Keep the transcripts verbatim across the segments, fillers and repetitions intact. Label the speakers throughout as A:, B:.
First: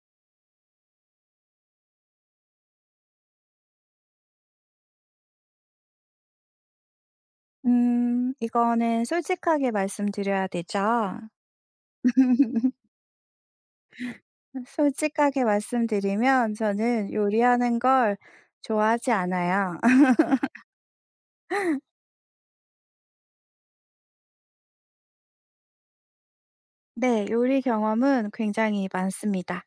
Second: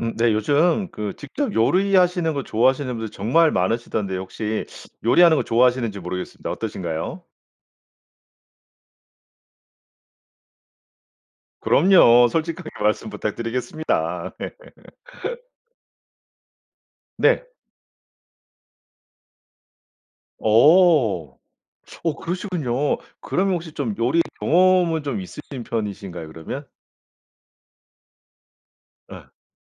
A: 음 네. 요즘 그 직접 요리하시는 거 좋아하시는 분들 정말 많으시던데 혹시 요리하는 거 좋아하시는지 모르겠습니다. 어떠신가요?
B: 음. 이거는 솔직하게 말씀드려야 되죠?
A: 그럼요. 솔직하게 말씀 부탁드리겠습니다.
B: 솔직하게 말씀드리면 저는
A: 네.
B: 요리하는 걸 좋아하지 않아요.
A: 어. 어 그러시군요. 그러면 혹시 좀 요리 경험은 좀 있으신 편이신가요, 그러면?
B: 네. 요리 경험은 굉장히
A: 예.
B: 많습니다.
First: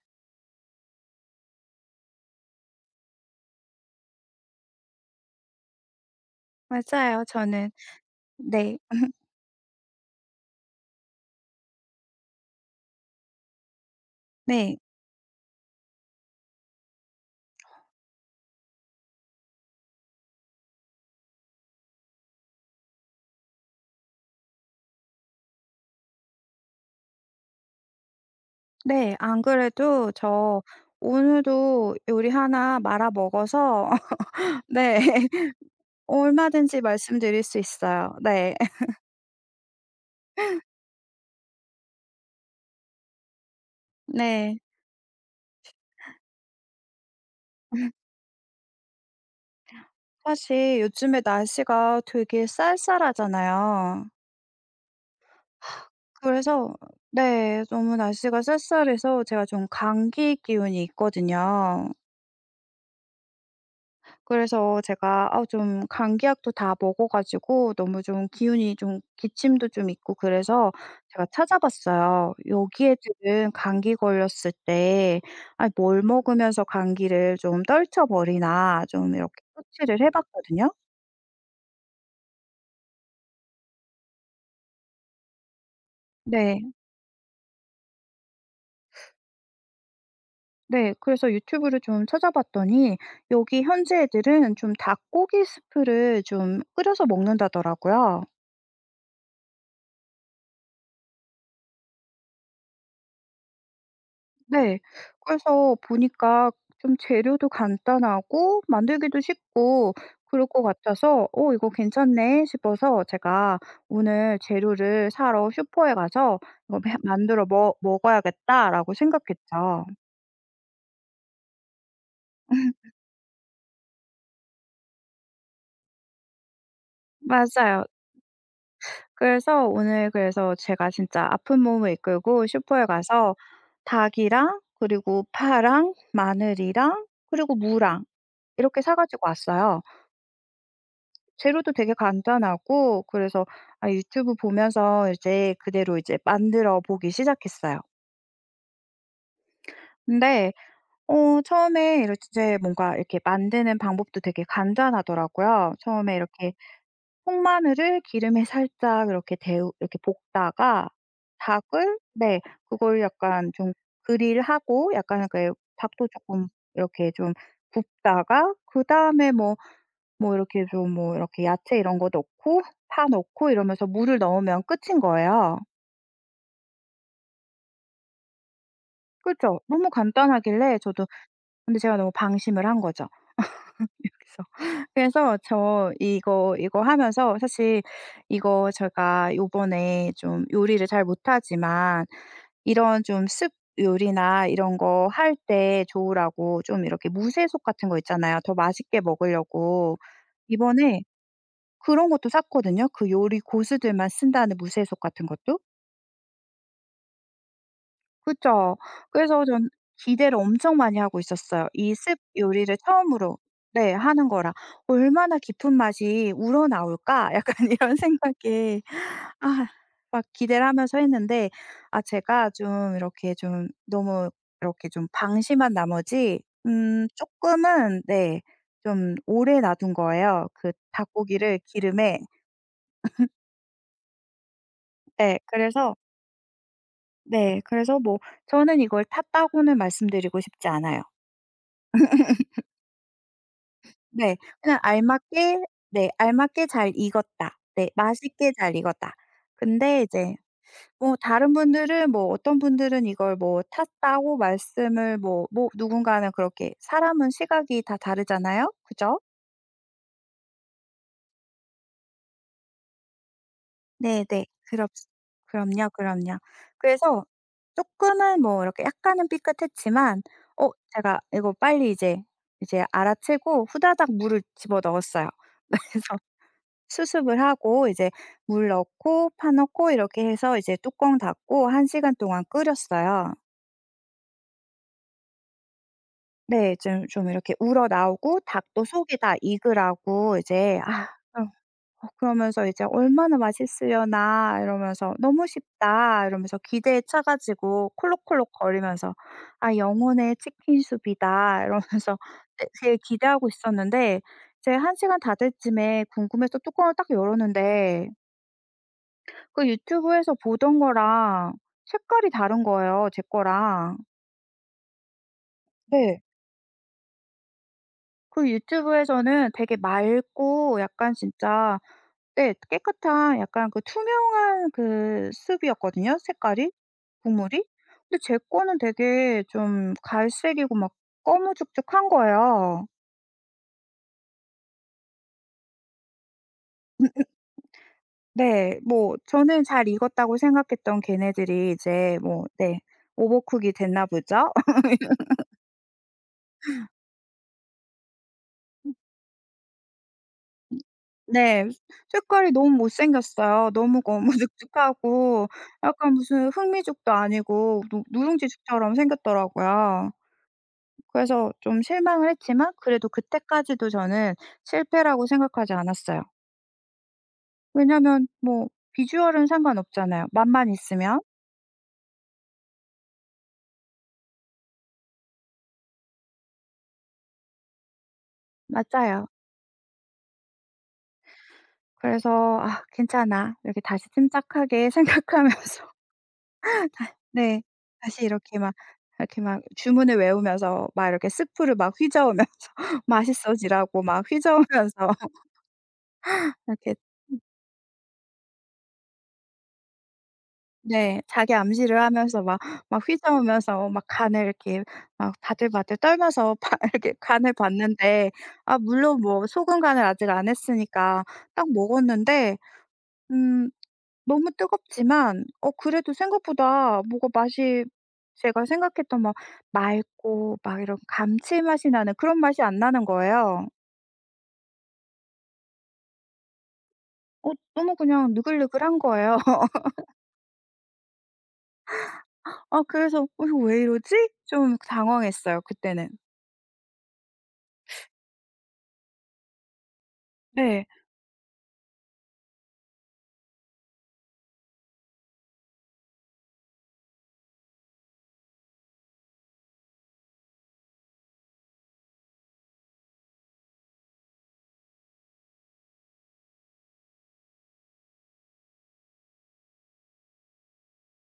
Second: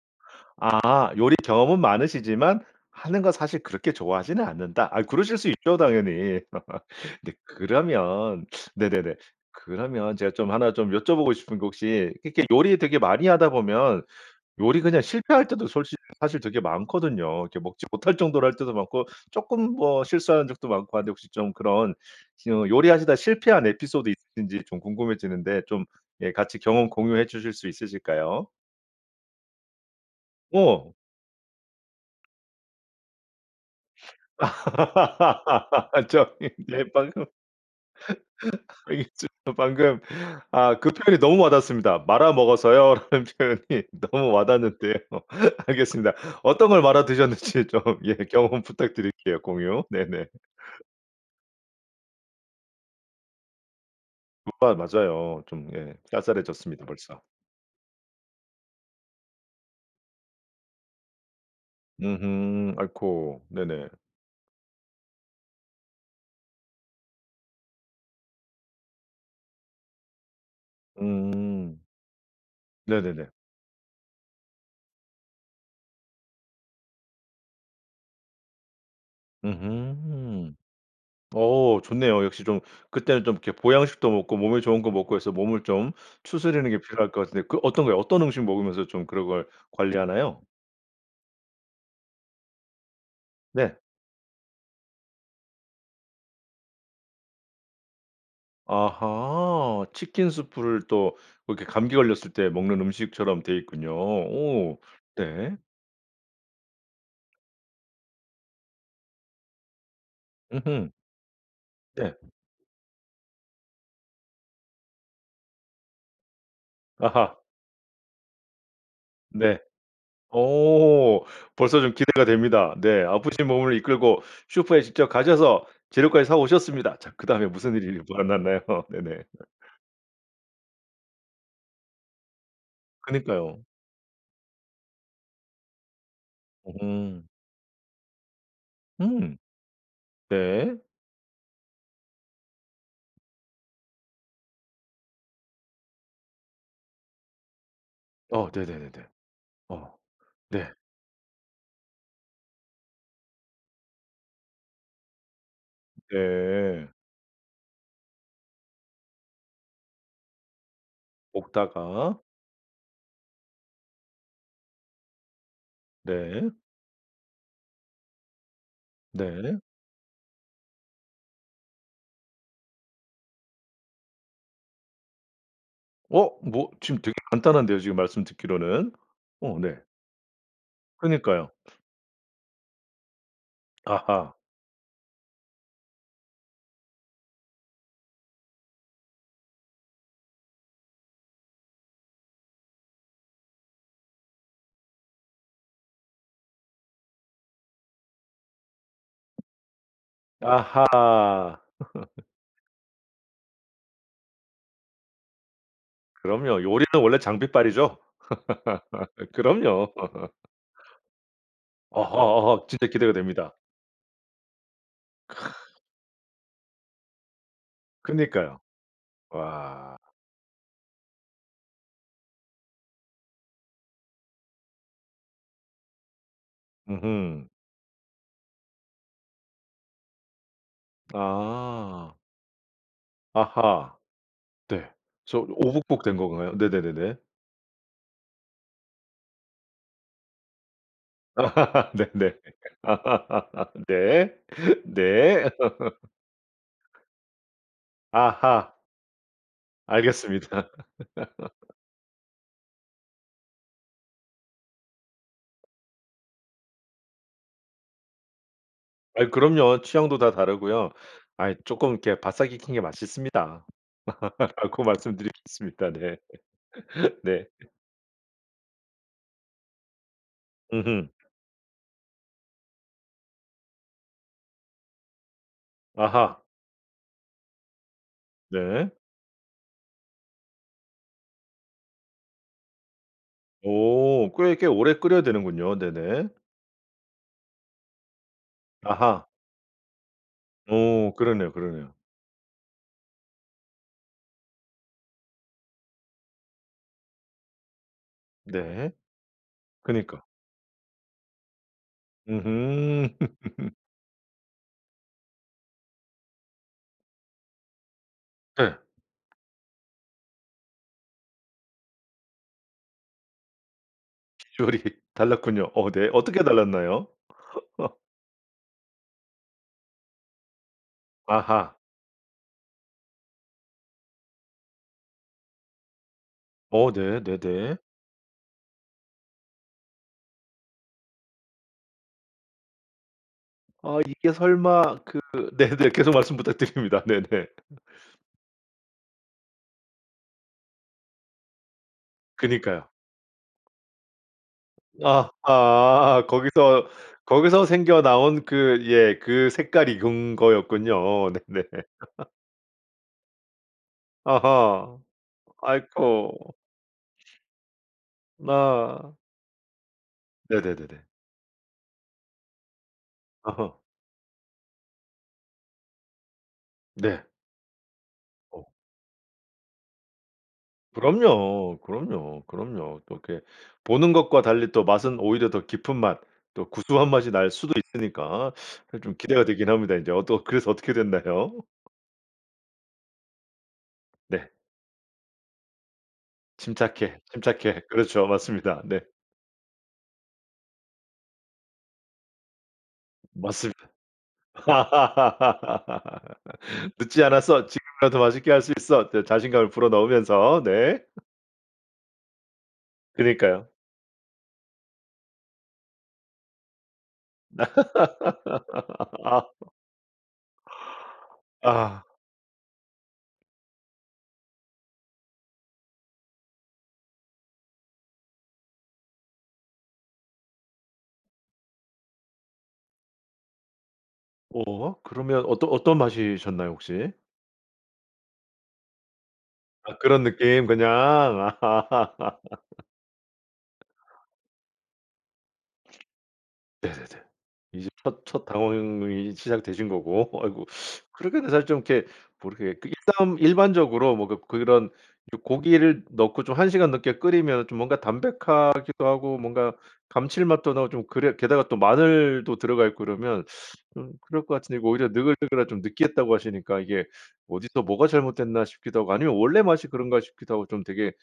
A: 아. "요리 경험은 많으시지만 하는 건 사실 그렇게 좋아하지는 않는다." 아 그러실 수 있죠 당연히.
B: 맞아요
A: 네
B: 저는
A: 그러면
B: 네.
A: 네네네. 그러면 제가 좀 하나 좀 여쭤보고 싶은 게 혹시 그니까 요리 되게 많이 하다 보면
B: 네.
A: 요리 그냥 실패할 때도 솔직히 사실 되게 많거든요. 이렇게 먹지 못할 정도로 할 때도 많고 쪼끔 뭐 실수한 적도 많고 한데 혹시 좀 그런 음 요리하시다 실패한 에피소드 있으신지 좀 궁금해지는데 좀 예 같이 경험 공유해 주실 수 있으실까요?
B: 네. 안 그래도 저
A: 어.
B: 오늘도 요리 하나 말아먹어서 네.
A: 저기
B: 얼마든지
A: 네 방금
B: 말씀드릴 수 있어요. 네.
A: 여기 저 방금 아 그 표현이 너무 와닿습니다. "말아 먹었어요." 라는 표현이 너무
B: 네.
A: 와닿는데요. 알겠습니다. 어떤 걸 말아 드셨는지 좀 예 경험 부탁드릴게요. 공유 네네.
B: 사실 요즘에 날씨가 되게 쌀쌀하잖아요.
A: 우와 맞아요. 좀 예
B: 그래서
A: 쌀쌀해졌습니다, 벌써.
B: 네. 너무 날씨가 쌀쌀해서 제가 좀 감기 기운이 있거든요.
A: 음음. 아이코 네네.
B: 그래서 제가 아우 좀 감기약도 다 먹어 가지고 너무 좀 기운이 좀 기침도 좀 있고 그래서 제가
A: 음.
B: 찾아봤어요. 여기에
A: 네네네.
B: 지금 '감기 걸렸을 때 아이 뭘 먹으면서 감기를 좀 떨쳐버리나.' 좀 이렇게 서치를 해
A: 음음.
B: 봤거든요.
A: 어 좋네요. 역시 좀 그때는 좀 이렇게 보양식도 먹고 몸에 좋은 거 먹고 해서 몸을 좀
B: 네.
A: 추스르는 게 필요할 것 같은데 그 어떤 거예요? 어떤 음식 먹으면서 좀 그런 걸 관리하나요?
B: 네. 그래서 유튜브를 좀 찾아봤더니 여기
A: 네.
B: 현지 애들은 좀 닭고기 스프를 좀 끓여서 먹는다더라고요.
A: 아하. 치킨 수프를 또 그렇게 감기 걸렸을 때 먹는 음식처럼 돼 있군요.
B: 네.
A: 오. 네.
B: 그래서 보니까 좀 재료도 간단하고 만들기도 쉽고 그럴 것
A: 으흠.
B: 같아서 '어 이거
A: 네.
B: 괜찮네.' 싶어서 제가 오늘 재료를 사러 슈퍼에 가서 '뭐 해
A: 아하.
B: 만들어 머 먹어야겠다.'라고
A: 네.
B: 생각했죠.
A: 오. 벌써 좀 기대가 됩니다. 네. 아프신 몸을 이끌고 슈퍼에 직접 가셔서 재료까지 사 오셨습니다. 자 그다음에 무슨
B: 맞아요.
A: 일이 만났나요. 네네.
B: 그래서 오늘 그래서 제가 진짜 아픈 몸을 이끌고 슈퍼에 가서
A: 그니까요.
B: 닭이랑 그리고 파랑 마늘이랑
A: 오호.
B: 그리고 무랑 이렇게 사 가지고
A: 음.
B: 왔어요.
A: 네.
B: 재료도 되게 간단하고 그래서 아 유튜브 보면서 이제 그대로 이제 만들어 보기 시작했어요.
A: 아 네네네네. 아.
B: 근데
A: 네.
B: 어 처음에 이럴 즈 제 뭔가 이렇게 만드는 방법도 되게 간단하더라고요. 처음에 이렇게
A: 네.
B: 통마늘을 기름에 살짝 이렇게 데우 이렇게 볶다가 닭을
A: 볶다가.
B: 네 그걸 약간 좀 그릴 하고 약간 약간 요 닭도 쪼끔
A: 네.
B: 이렇게 좀 굽다가 그다음에 뭐
A: 네.
B: 뭐 이렇게 좀 뭐 이렇게 야채 이런 거 넣고 파 넣고 이러면서 물을 넣으면 끝인 거예요.
A: 어 뭐 지금 되게 간단한데요. 지금 말씀 듣기로는?
B: 그죠?
A: 어 네.
B: 너무 간단하길래 저도
A: 그니까요.
B: 근데 제가 너무 방심을 한 거죠.
A: 아하.
B: 여기서. 그래서 저 이거 이거 하면서 사실 이거 제가 요번에 좀 요리를 잘 못하지만 이런 좀 soup 요리나 이런 거 할 때 좋으라고 좀 이렇게 무쇠솥 같은 거 있잖아요 더 맛있게 먹으려고. 이번에
A: 아하.
B: 그런 것도 샀거든요 그 요리 고수들만 쓴다는 무쇠솥 같은 것도.
A: 그럼요. 요리는 원래 장비빨이죠.
B: 그쵸. 그래서 저는
A: 그럼요.
B: 기대를 엄청 많이 하고 있었어요. 이 soup
A: 어허허
B: 요리를
A: 진짜 기대가
B: 처음으로
A: 됩니다.
B: 네 하는 거라 '얼마나
A: 크아.
B: 깊은 맛이 우러나올까?' 약간 이런
A: 그니까요.
B: 생각에 아
A: 와.
B: 막 기대를 하면서 했는데 아 제가 좀 이렇게 좀 너무 이렇게 좀 방심한 나머지 음
A: 으흠.
B: 쪼끔은 네 좀 오래 놔둔 거예요 그 닭고기를
A: 아.
B: 기름에.
A: 아하. 네. 저
B: 네 그래서
A: 오버쿡 된 건가요? 네네네네.
B: 네 그래서 뭐 저는 이걸 탔다고는 말씀드리고 싶지 않아요.
A: 네네. 네.
B: 네. 그냥
A: 네.
B: 알맞게 네 알맞게 잘 익었다. 네. 맛있게 잘
A: 아하.
B: 익었다. 근데 이제
A: 알겠습니다.
B: 뭐 다른 분들은 뭐 어떤 분들은 이걸 뭐 탔다고 말씀을 뭐 뭐 누군가는 그렇게 사람은 시각이 다 다르잖아요. 그죠?
A: 아이 그럼요 취향도 다 다르고요. 아이 쪼끔 이렇게 바싹 익힌 게 맛있습니다
B: 네네.
A: 라고
B: 그렇스 그럼요,
A: 말씀드리겠습니다. 네.
B: 그럼요. 그래서
A: 네
B: 쪼끔은 뭐 이렇게 약간은 삐끗했지만 어
A: 으흠.
B: 제가 이거 빨리 이제 이제 알아채고 후다닥 물을 집어넣었어요. 그래서
A: 아하.
B: 수습을 하고 이제 물
A: 네.
B: 넣고 파 넣고 이렇게 해서 이제 뚜껑 닫고 한 시간 동안 끓였어요.
A: 오 꽤 꽤 오래 끓여야 되는군요. 네네.
B: 네. 좀 좀 이렇게 우러나오고 닭도 속이
A: 아하.
B: 다 익으라고 이제 아
A: 오
B: 어
A: 그러네요, 그러네요.
B: 어 그러면서 이제 '얼마나 맛있으려나.' 이러면서 '너무 쉽다.' 이러면서 기대에 차 가지고
A: 네.
B: 콜록콜록거리면서 '아
A: 그니까.
B: 영혼의 치킨 soup이다.' 이러면서 되 되게
A: 으흠.
B: 기대하고 있었는데 제가 한 시간 다 될 쯤에 궁금해서 뚜껑을 딱 열었는데
A: 네.
B: 그 유튜브에서 보던 거랑 색깔이 다른 거예요 제 거랑.
A: 요리 달랐군요. 어 네.
B: 네.
A: 어떻게 달랐나요?
B: 그 유튜브에서는 되게 맑고 약간
A: 아하.
B: 진짜 네 깨끗한 약간 그 투명한 그 soup 이었거든요 색깔이
A: 어 네.
B: 국물이.
A: 네네.
B: 근데 제 거는 되게 좀 갈색이고 막 꺼무죽죽한 거예요.
A: 아 이게 설마 그 네네. 계속 말씀 부탁드립니다. 네네.
B: 네. 뭐 저는 잘 익었다고 생각했던 걔네들이 이제 뭐 네
A: 그니까요.
B: 오버쿡이 됐나 보죠?
A: 아하. 거기서 거기서 생겨 나온 그
B: 음.
A: 예 그 색깔 익은
B: 음
A: 거였군요. 네네.
B: 네. 색깔이 너무 못 생겼어요. 너무
A: 아하.
B: 거무죽죽하고 약간 무슨
A: 아이코.
B: 흑미죽도 아니고 누 누룽지죽처럼
A: 아.
B: 생겼더라고요.
A: 네네네네.
B: 그래서 좀 실망을 했지만 그래도
A: 어허.
B: 그때까지도 저는 실패라고 생각하지 않았어요.
A: 네.
B: 왜냐하면
A: 어.
B: 뭐 비주얼은 상관없잖아요 맛만 있으면.
A: 그럼요. 그럼요. 그럼요. 또 이렇게 보는 것과 달리 또 맛은 오히려 더 깊은 맛 또 구수한 맛이 날 수도 있으니까 그게 좀
B: 맞아요.
A: 기대가 되기는 합니다. 이제 어떻 그래서 어떻게 됐나요?
B: 그래서 '아 괜찮아.' 이렇게 다시
A: 네.
B: 침착하게 생각하면서 다
A: 침착해.
B: 네
A: 침착해.
B: 다시
A: 그렇죠.
B: 이렇게 막
A: 맞습니다. 네.
B: 이렇게 막 주문을 외우면서 막 이렇게 수프를 막 휘저으면서
A: 맛을
B: 맛있어지라고 막 휘저으면서 이렇게
A: '늦지
B: 음.
A: 않았어. 지금이라도 맛있게 할 수 있어.' 이제 자신감을 불어 넣으면서 네.
B: 네. 자기 암시를 하면서 막 막
A: 그니까요.
B: 휘저으면서 막 간을 이렇게 막 바들바들 떨면서 봐야겠 간을 봤는데 아 물론 뭐 소금 간을 아직 안 했으니까 딱
A: 아.
B: 먹었는데 음 너무 뜨겁지만 어 그래도 생각보다 뭐가 맛이 제가 생각했던 막 맑고 막 이런 감칠맛이 나는 그런 맛이 안 나는 거예요.
A: 어 그러면 어떠 어떤 맛이셨나요 혹시?
B: 어 너무 그냥 느글느글한 거예요.
A: 아 그런 느낌 그냥. 아.
B: 아 그래서 '이거 왜 이러지?' 좀 당황했어요 그때는.
A: 네네네. 이제 첫 첫 당황이 시작되신 거고 아이고
B: 네.
A: 그렇게는 사실 좀 이렇게 뭐 이렇게 그 일단 일반적으로 뭐 그 그런 요 고기를 넣고 좀 한 시간 넘게 끓이면 좀 뭔가 담백하기도 하고 뭔가 감칠맛도 나고 좀 그래 게다가 또 마늘도 들어갈 거라면 좀 그럴 것 같은데 이거 오히려 느글느글하고 좀 느끼했다고 하시니까 이게 어디서 뭐가 잘못됐나 싶기도 하고 아니면 원래 맛이 그런가 싶기도 하고 좀 되게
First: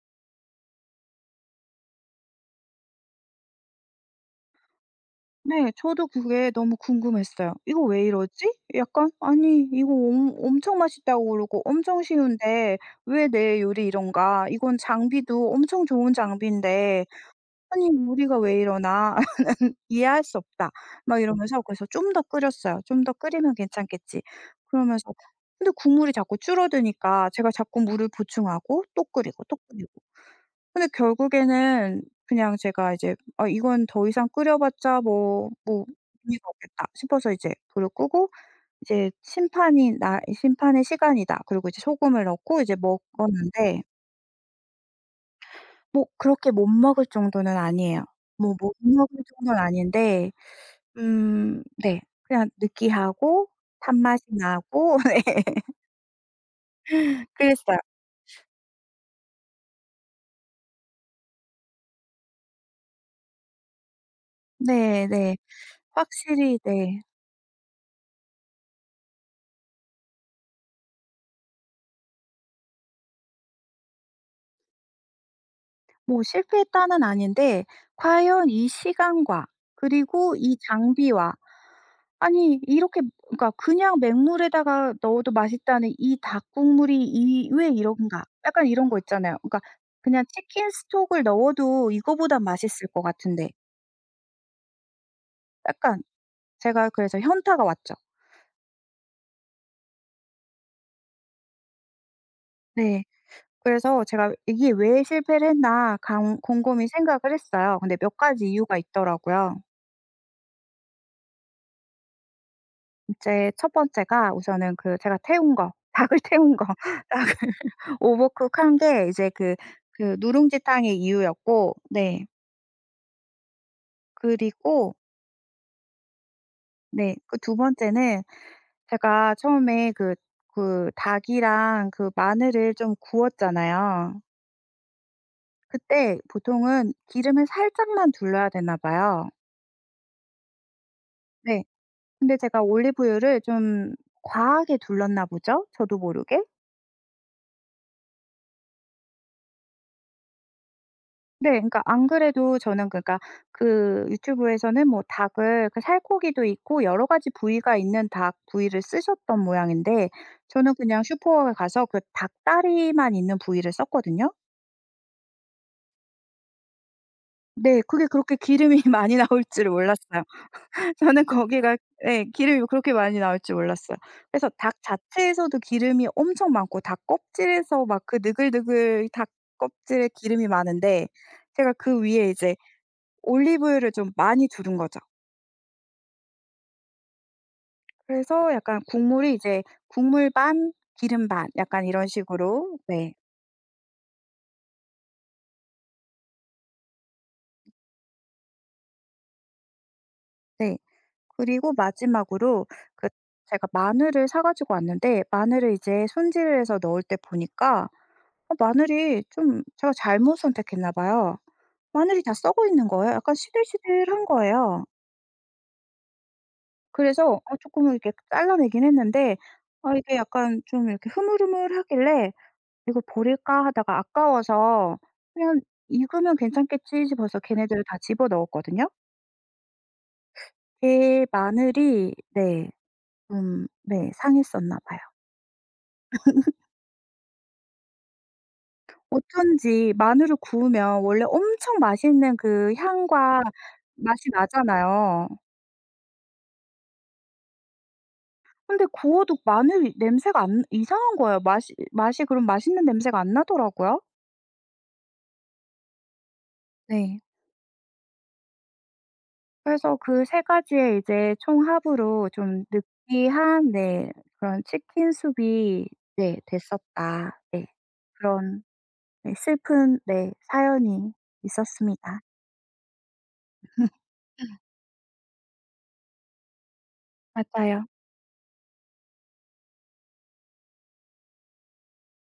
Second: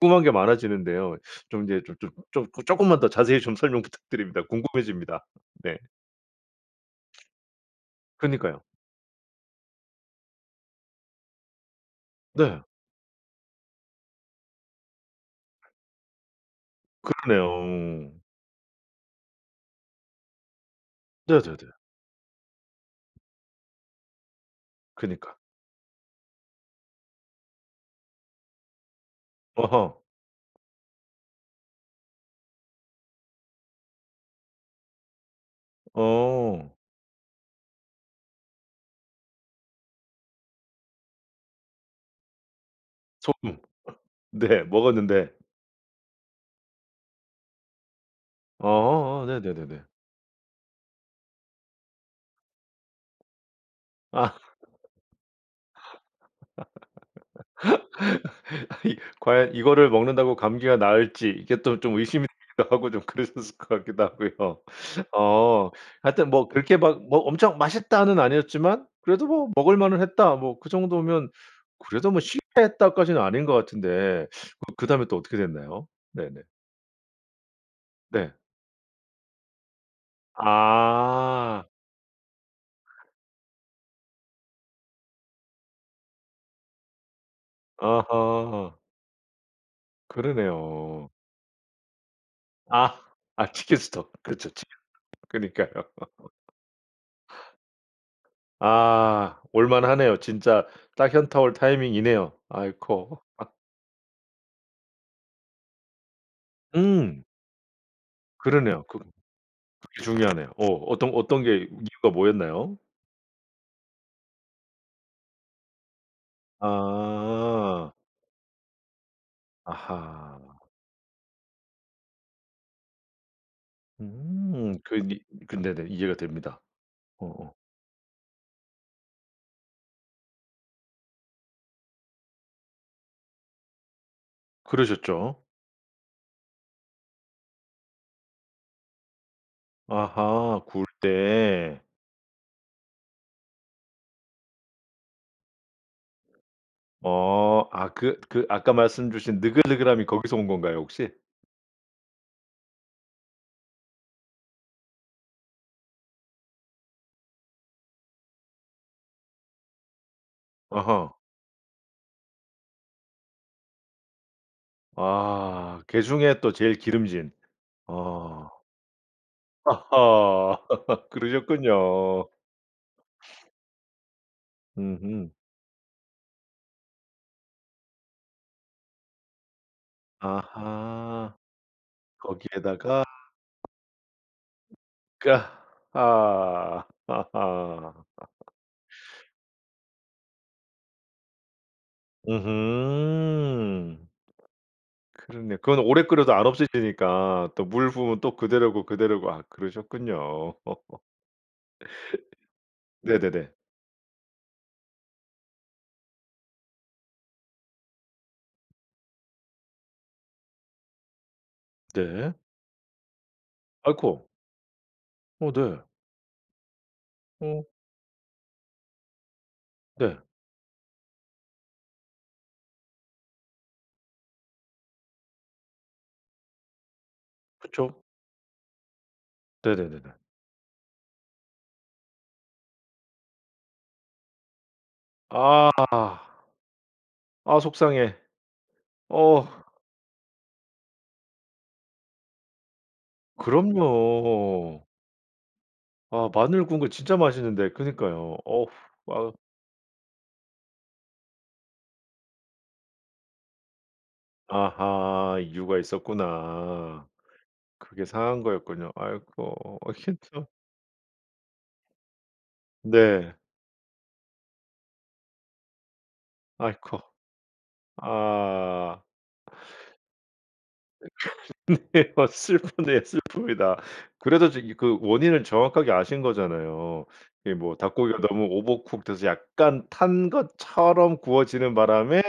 A: 궁금한 게 많아지는데요. 좀 이제 좀 좀 좀 쪼끔만 더 자세히 좀 설명 부탁드립니다. 궁금해집니다.
B: 네.
A: 네.
B: 저도 그게 너무 궁금했어요. '이거 왜 이러지?
A: 그니까요.
B: 약간 아니 이거 엄 엄청 맛있다고 그러고 엄청
A: 네.
B: 쉬운데 왜 내 요리 이런가. 이건 장비도 엄청 좋은 장비인데 아니
A: 그러네요.
B: 우리가 왜 이러나. 이해할 수 없다.' 막 이러면서
A: 네네네.
B: 그래서 좀 더 끓였어요. '좀 더 끓이면 괜찮겠지.' 그러면서
A: 그니까.
B: 근데 국물이 자꾸 줄어드니까 제가 자꾸 물을 보충하고 또 끓이고 또
A: 어허.
B: 끓이고. 근데 결국에는 그냥 제가 이제 '아 이건 더 이상 끓여봤자 뭐 뭐 의미가
A: 어.
B: 없겠다.' 싶어서 이제 불을 끄고 이제 심판이 나 '이 심판의 시간이다.' 그리고 이제 소금을 넣고 이제
A: 소금.
B: 먹었는데
A: 네 먹었는데.
B: 뭐 그렇게 못 먹을 정도는 아니에요. 뭐 못 먹을
A: 어어어
B: 정도는
A: 네네네네.
B: 아닌데 음 네 그냥 느끼하고 단맛이
A: 아.
B: 나고 그랬어요.
A: 아니 과연 이거를 먹는다고 감기가 나을지 이게 또 좀 의심이 되기도 하고 좀 그러셨을 것 같기도 하고요.
B: 네네.
A: 어 하여튼 뭐
B: 확실히
A: 그렇게 막
B: 네.
A: 뭐 엄청 맛있다는 아니었지만 그래도 뭐 '먹을 만은 했다.' 뭐 그 정도면 그래도 뭐 '실패했다.' 까지는 아닌 것 같은데 어 그다음에 또 어떻게 됐나요?
B: 뭐
A: 네네.
B: 실패했다는 아닌데
A: 네.
B: 과연 이 시간과 그리고 이 장비와
A: 아.
B: 아니 이렇게 그러니까 '그냥 맹물에다가 넣어도 맛있다는 이 닭 국물이 이 왜 이런가?' 약간
A: 어허.
B: 이런 거 있잖아요. 그러니까 '그냥
A: 그러네요.
B: 치킨스톡을 넣어도 이거보단 맛있을
A: 아.
B: 것 같은데.'
A: 아 치킨스톡. 그렇죠 치킨스톡. 그러니까요.
B: 약간 제가 그래서 현타가 왔죠.
A: 아 올 만하네요. 진짜 딱 현타 올 타이밍이네요.
B: 네.
A: 아이코.
B: 그래서 제가 '이게 왜 실패를 했나.' 감 곰곰이 생각을
A: 음.
B: 했어요. 근데 몇 가지 이유가
A: 그러네요. 그
B: 있더라고요.
A: 그게 중요하네요. 어 어떤 어떤 게 이유가 뭐였나요?
B: 이제 첫 번째가 우선은 그 제가 태운 거 닭을 태운 거. 닭을
A: 아.
B: 오버쿡 한 게 이제 그 그
A: 아하.
B: 누룽지 탕의 이유였고 네. 그리고
A: 음 그니 근데 네 이해가 됩니다.
B: 네. 그
A: 어어.
B: 두 번째는 제가 처음에 그 그 닭이랑 그 마늘을 좀 구웠잖아요.
A: 그러셨죠.
B: 그때 보통은 기름을 살짝만 둘러야 되나 봐요.
A: 아하. 구울
B: 네.
A: 때.
B: 근데 제가 올리브유를 좀 과하게 둘렀나 보죠? 저도 모르게?
A: 어. 아 그 그 아까 말씀 주신 느글느글함이 거기서 온 건가요 혹시?
B: 네. 그러니까 안 그래도 저는 그러니까 그 유튜브에서는 뭐 닭을 그 살코기도 있고 여러 가지 부위가 있는 닭 부위를 쓰셨던 모양인데 저는 그냥
A: 어허.
B: 슈퍼에 가서 그 닭 다리만 있는 부위를 썼거든요.
A: 아. 게중에 또 제일 기름진.
B: 네. 그게 그렇게
A: 어.
B: 기름이 많이 나올 줄 몰랐어요.
A: 아하.
B: 저는 거기가 예
A: 그러셨군요.
B: 기름이 그렇게 많이 나올지 몰랐어요. 그래서 닭
A: 으흠.
B: 자체에서도 기름이 엄청 많고 닭 껍질에서 막 그 느글느글 닭 껍질에 기름이 많은데
A: 아하.
B: 제가 그 위에 이제
A: 거기에다가
B: 올리브유를 좀 많이 두른 거죠.
A: 그 아 하. 하하.
B: 그래서 약간 국물이 이제 국물 반 기름 반 약간 이런 식으로 네.
A: 으흠. 그러네. 그건 오래 끓여도 안 없어져지니까 또 물 부으면 또 그대로고 그대로고 아 그러셨군요.
B: 네. 그리고 마지막으로 그
A: 네네네.
B: 제가 마늘을 사 가지고 왔는데 마늘을 이제 손질을 해서 넣을 때 보니까 아 마늘이 좀 제가 잘못 선택했나 봐요. 마늘이 다
A: 네.
B: 썩어 있는 거예요. 약간 시들시들한
A: 아이코.
B: 거예요.
A: 어 네.
B: 그래서 어
A: 어.
B: 쪼끔은 이렇게 잘라내긴 했는데 아 이게
A: 네.
B: 약간 좀 이렇게 흐물흐물하길래 '이거 버릴까?' 하다가 아까워서 그냥 '이거면 괜찮겠지.' 싶어서 걔네들을
A: 그쵸.
B: 다 집어넣었거든요.
A: 네네네네.
B: 제 마늘이 네. 음 네 상했었나 봐요.
A: 아. 아 속상해. 어후.
B: 어쩐지 마늘을 구우면 원래 엄청 맛있는 그 향과 맛이
A: 그럼요.
B: 나잖아요.
A: 아 마늘 구운 거 진짜 맛있는데. 그러니까요. 어후.
B: 근데
A: 아우.
B: 구워도 마늘 냄새가 안 이상한 거예요. 맛이, 맛이 그런 맛있는 냄새가 안 나더라고요.
A: 아하 이유가 있었구나.
B: 네.
A: 그게 상한 거였군요. 아이코 어
B: 그래서 그 세
A: [unintelligible]
B: 가지의 이제 총합으로 좀
A: 네.
B: 느끼한 네 그런 치킨 수프 이 네
A: 아이.
B: 됐었다. 네 그런
A: 아.
B: 네 슬픈 네 사연이
A: 네.
B: 있었습니다.
A: 막 슬프네요. 슬픕니다. 그래도 저기 그 원인은 정확하게 아신 거잖아요. 그 이 뭐
B: 맞아요.
A: 닭고기가 너무 오버쿡 돼서 약간 탄 것처럼 구워지는 바람에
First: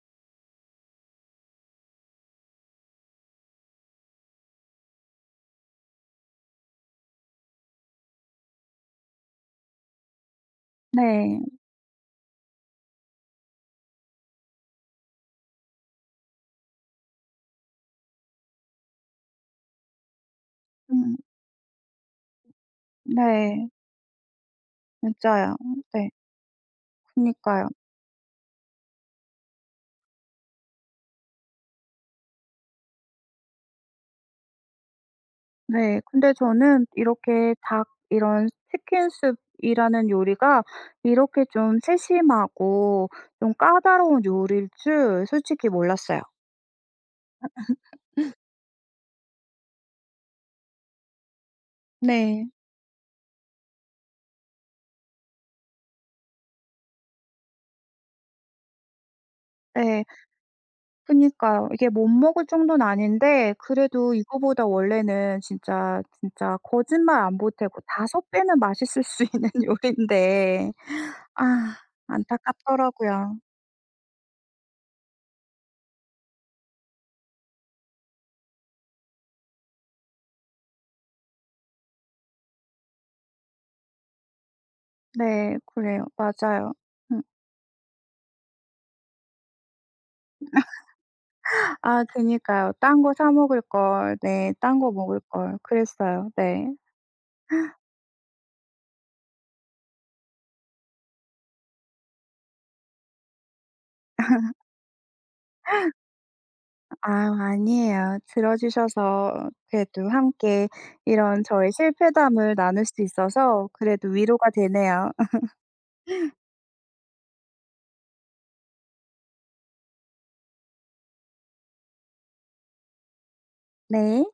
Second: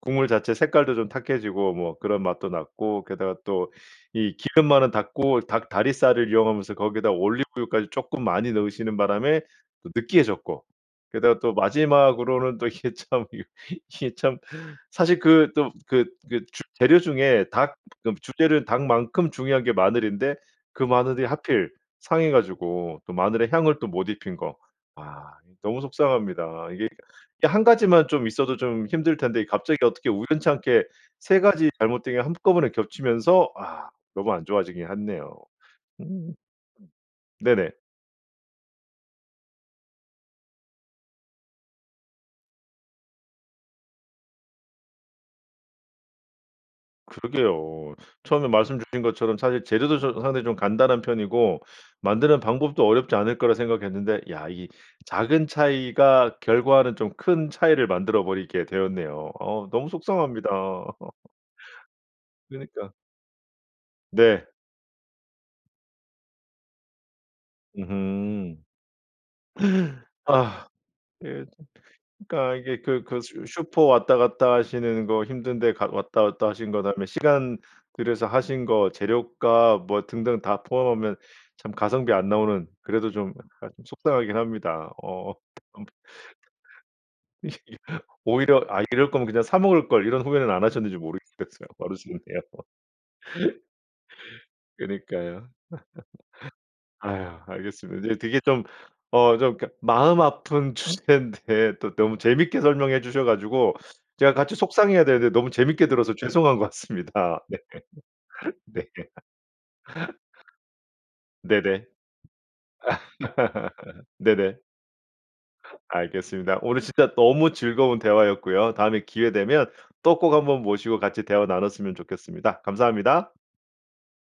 A: 국물 자체 색깔도 좀 탁해지고 뭐 그런 맛도 났고 게다가 또 이 기름 많은 닭고 닭다리살을 이용하면서 거기다 올리브유까지 쪼끔 많이 넣으시는 바람에 또 느끼해졌고 게다가
B: 네.
A: 또 마지막으로는 또 이게, 참 이게, 이게 참 사실 그 좀 그, 그 주 재료 중에 닭 좀 주재료 닭만큼 중요한 게 마늘인데 그
B: 음.
A: 마늘이 하필 상해 가지고 또 마늘의
B: 네.
A: 향을 또 못 입힌 거 아
B: 진짜요. 음
A: 너무
B: 네.
A: 속상합니다. 이게, 이게 한
B: 그러니까요.
A: 가지만 좀 있어도 좀 힘들 텐데 이 갑자기 어떻게 우연찮게 세 가지 잘못된 게 한꺼번에 겹치면서 와 너무 안 좋아지긴 했네요.
B: 네 근데
A: 음음
B: 저는 이렇게
A: 네네.
B: 닭 이런 치킨 수프 이라는 요리가 이렇게 좀 세심하고 좀 까다로운 요리일 줄 솔직히 몰랐어요.
A: 그러게요. 처음에 말씀 주신 것처럼 사실 재료도 좀 상당히 좀 간단한 편이고 만드는
B: 네.
A: 방법도 어렵지 않을 거라 생각했는데 야 이게 작은 차이가 결과는 좀 큰 차이를 만들어 버리게 되었네요. 어우 너무
B: 네.
A: 속상합니다.
B: 그러니까요. 이게 못 먹을 정도는
A: 그러니까.
B: 아닌데 그래도
A: 네.
B: 이거보다 원래는 진짜, 진짜 거짓말 안 보태고 다섯 배는
A: 으흠.
B: 맛있을 수 있는
A: 아
B: 요리인데
A: 예 참
B: 아
A: 그러니까 이게 그, 그
B: 안타깝더라고요.
A: 슈 슈 슈퍼 왔다 갔다 하시는 거 힘든데 갔 왔다, 왔다 하신 것, 다음에 시간 들여서 하신 거, 재료값 뭐 등등 다 포함하면 참 가성비 안 나오는 그래도 좀 하여튼 속상하긴 합니다. 어.
B: 네
A: 음.
B: 그래요 맞아요. 음.
A: 오히려 '아 이럴 거면 그냥 사 먹을 걸.' 이런 후회는 안 하셨는지 모르겠어요. 발언
B: 아
A: 죄송해요.
B: 그러니까요. '딴 거 사 먹을 걸.' 네 '딴 거 먹을
A: 그러니까요.
B: 걸.' 그랬어요. 네.
A: 아유 알겠습니다. 네. 되게 좀, 어 좀 그러니까 마음 아픈 주제인데 또 너무 재미있게 설명해 주셔 가지고 제가 같이 속상해야 되는데 너무 재미있게 들어서 죄송한 것
B: 아
A: 같습니다. 네.
B: 아니에요.
A: 네.
B: 들어주셔서 그래도 함께 이런 저의
A: 네네.
B: 실패담을 나눌 수 있어서 그래도 위로가
A: 네네.
B: 되네요.
A: 알겠습니다. 오늘 진짜 너무 즐거운 대화였고요. 다음에 기회 되면 또 꼭 한번 모시고 같이 대화 나눴으면 좋겠습니다. 감사합니다.
B: 네.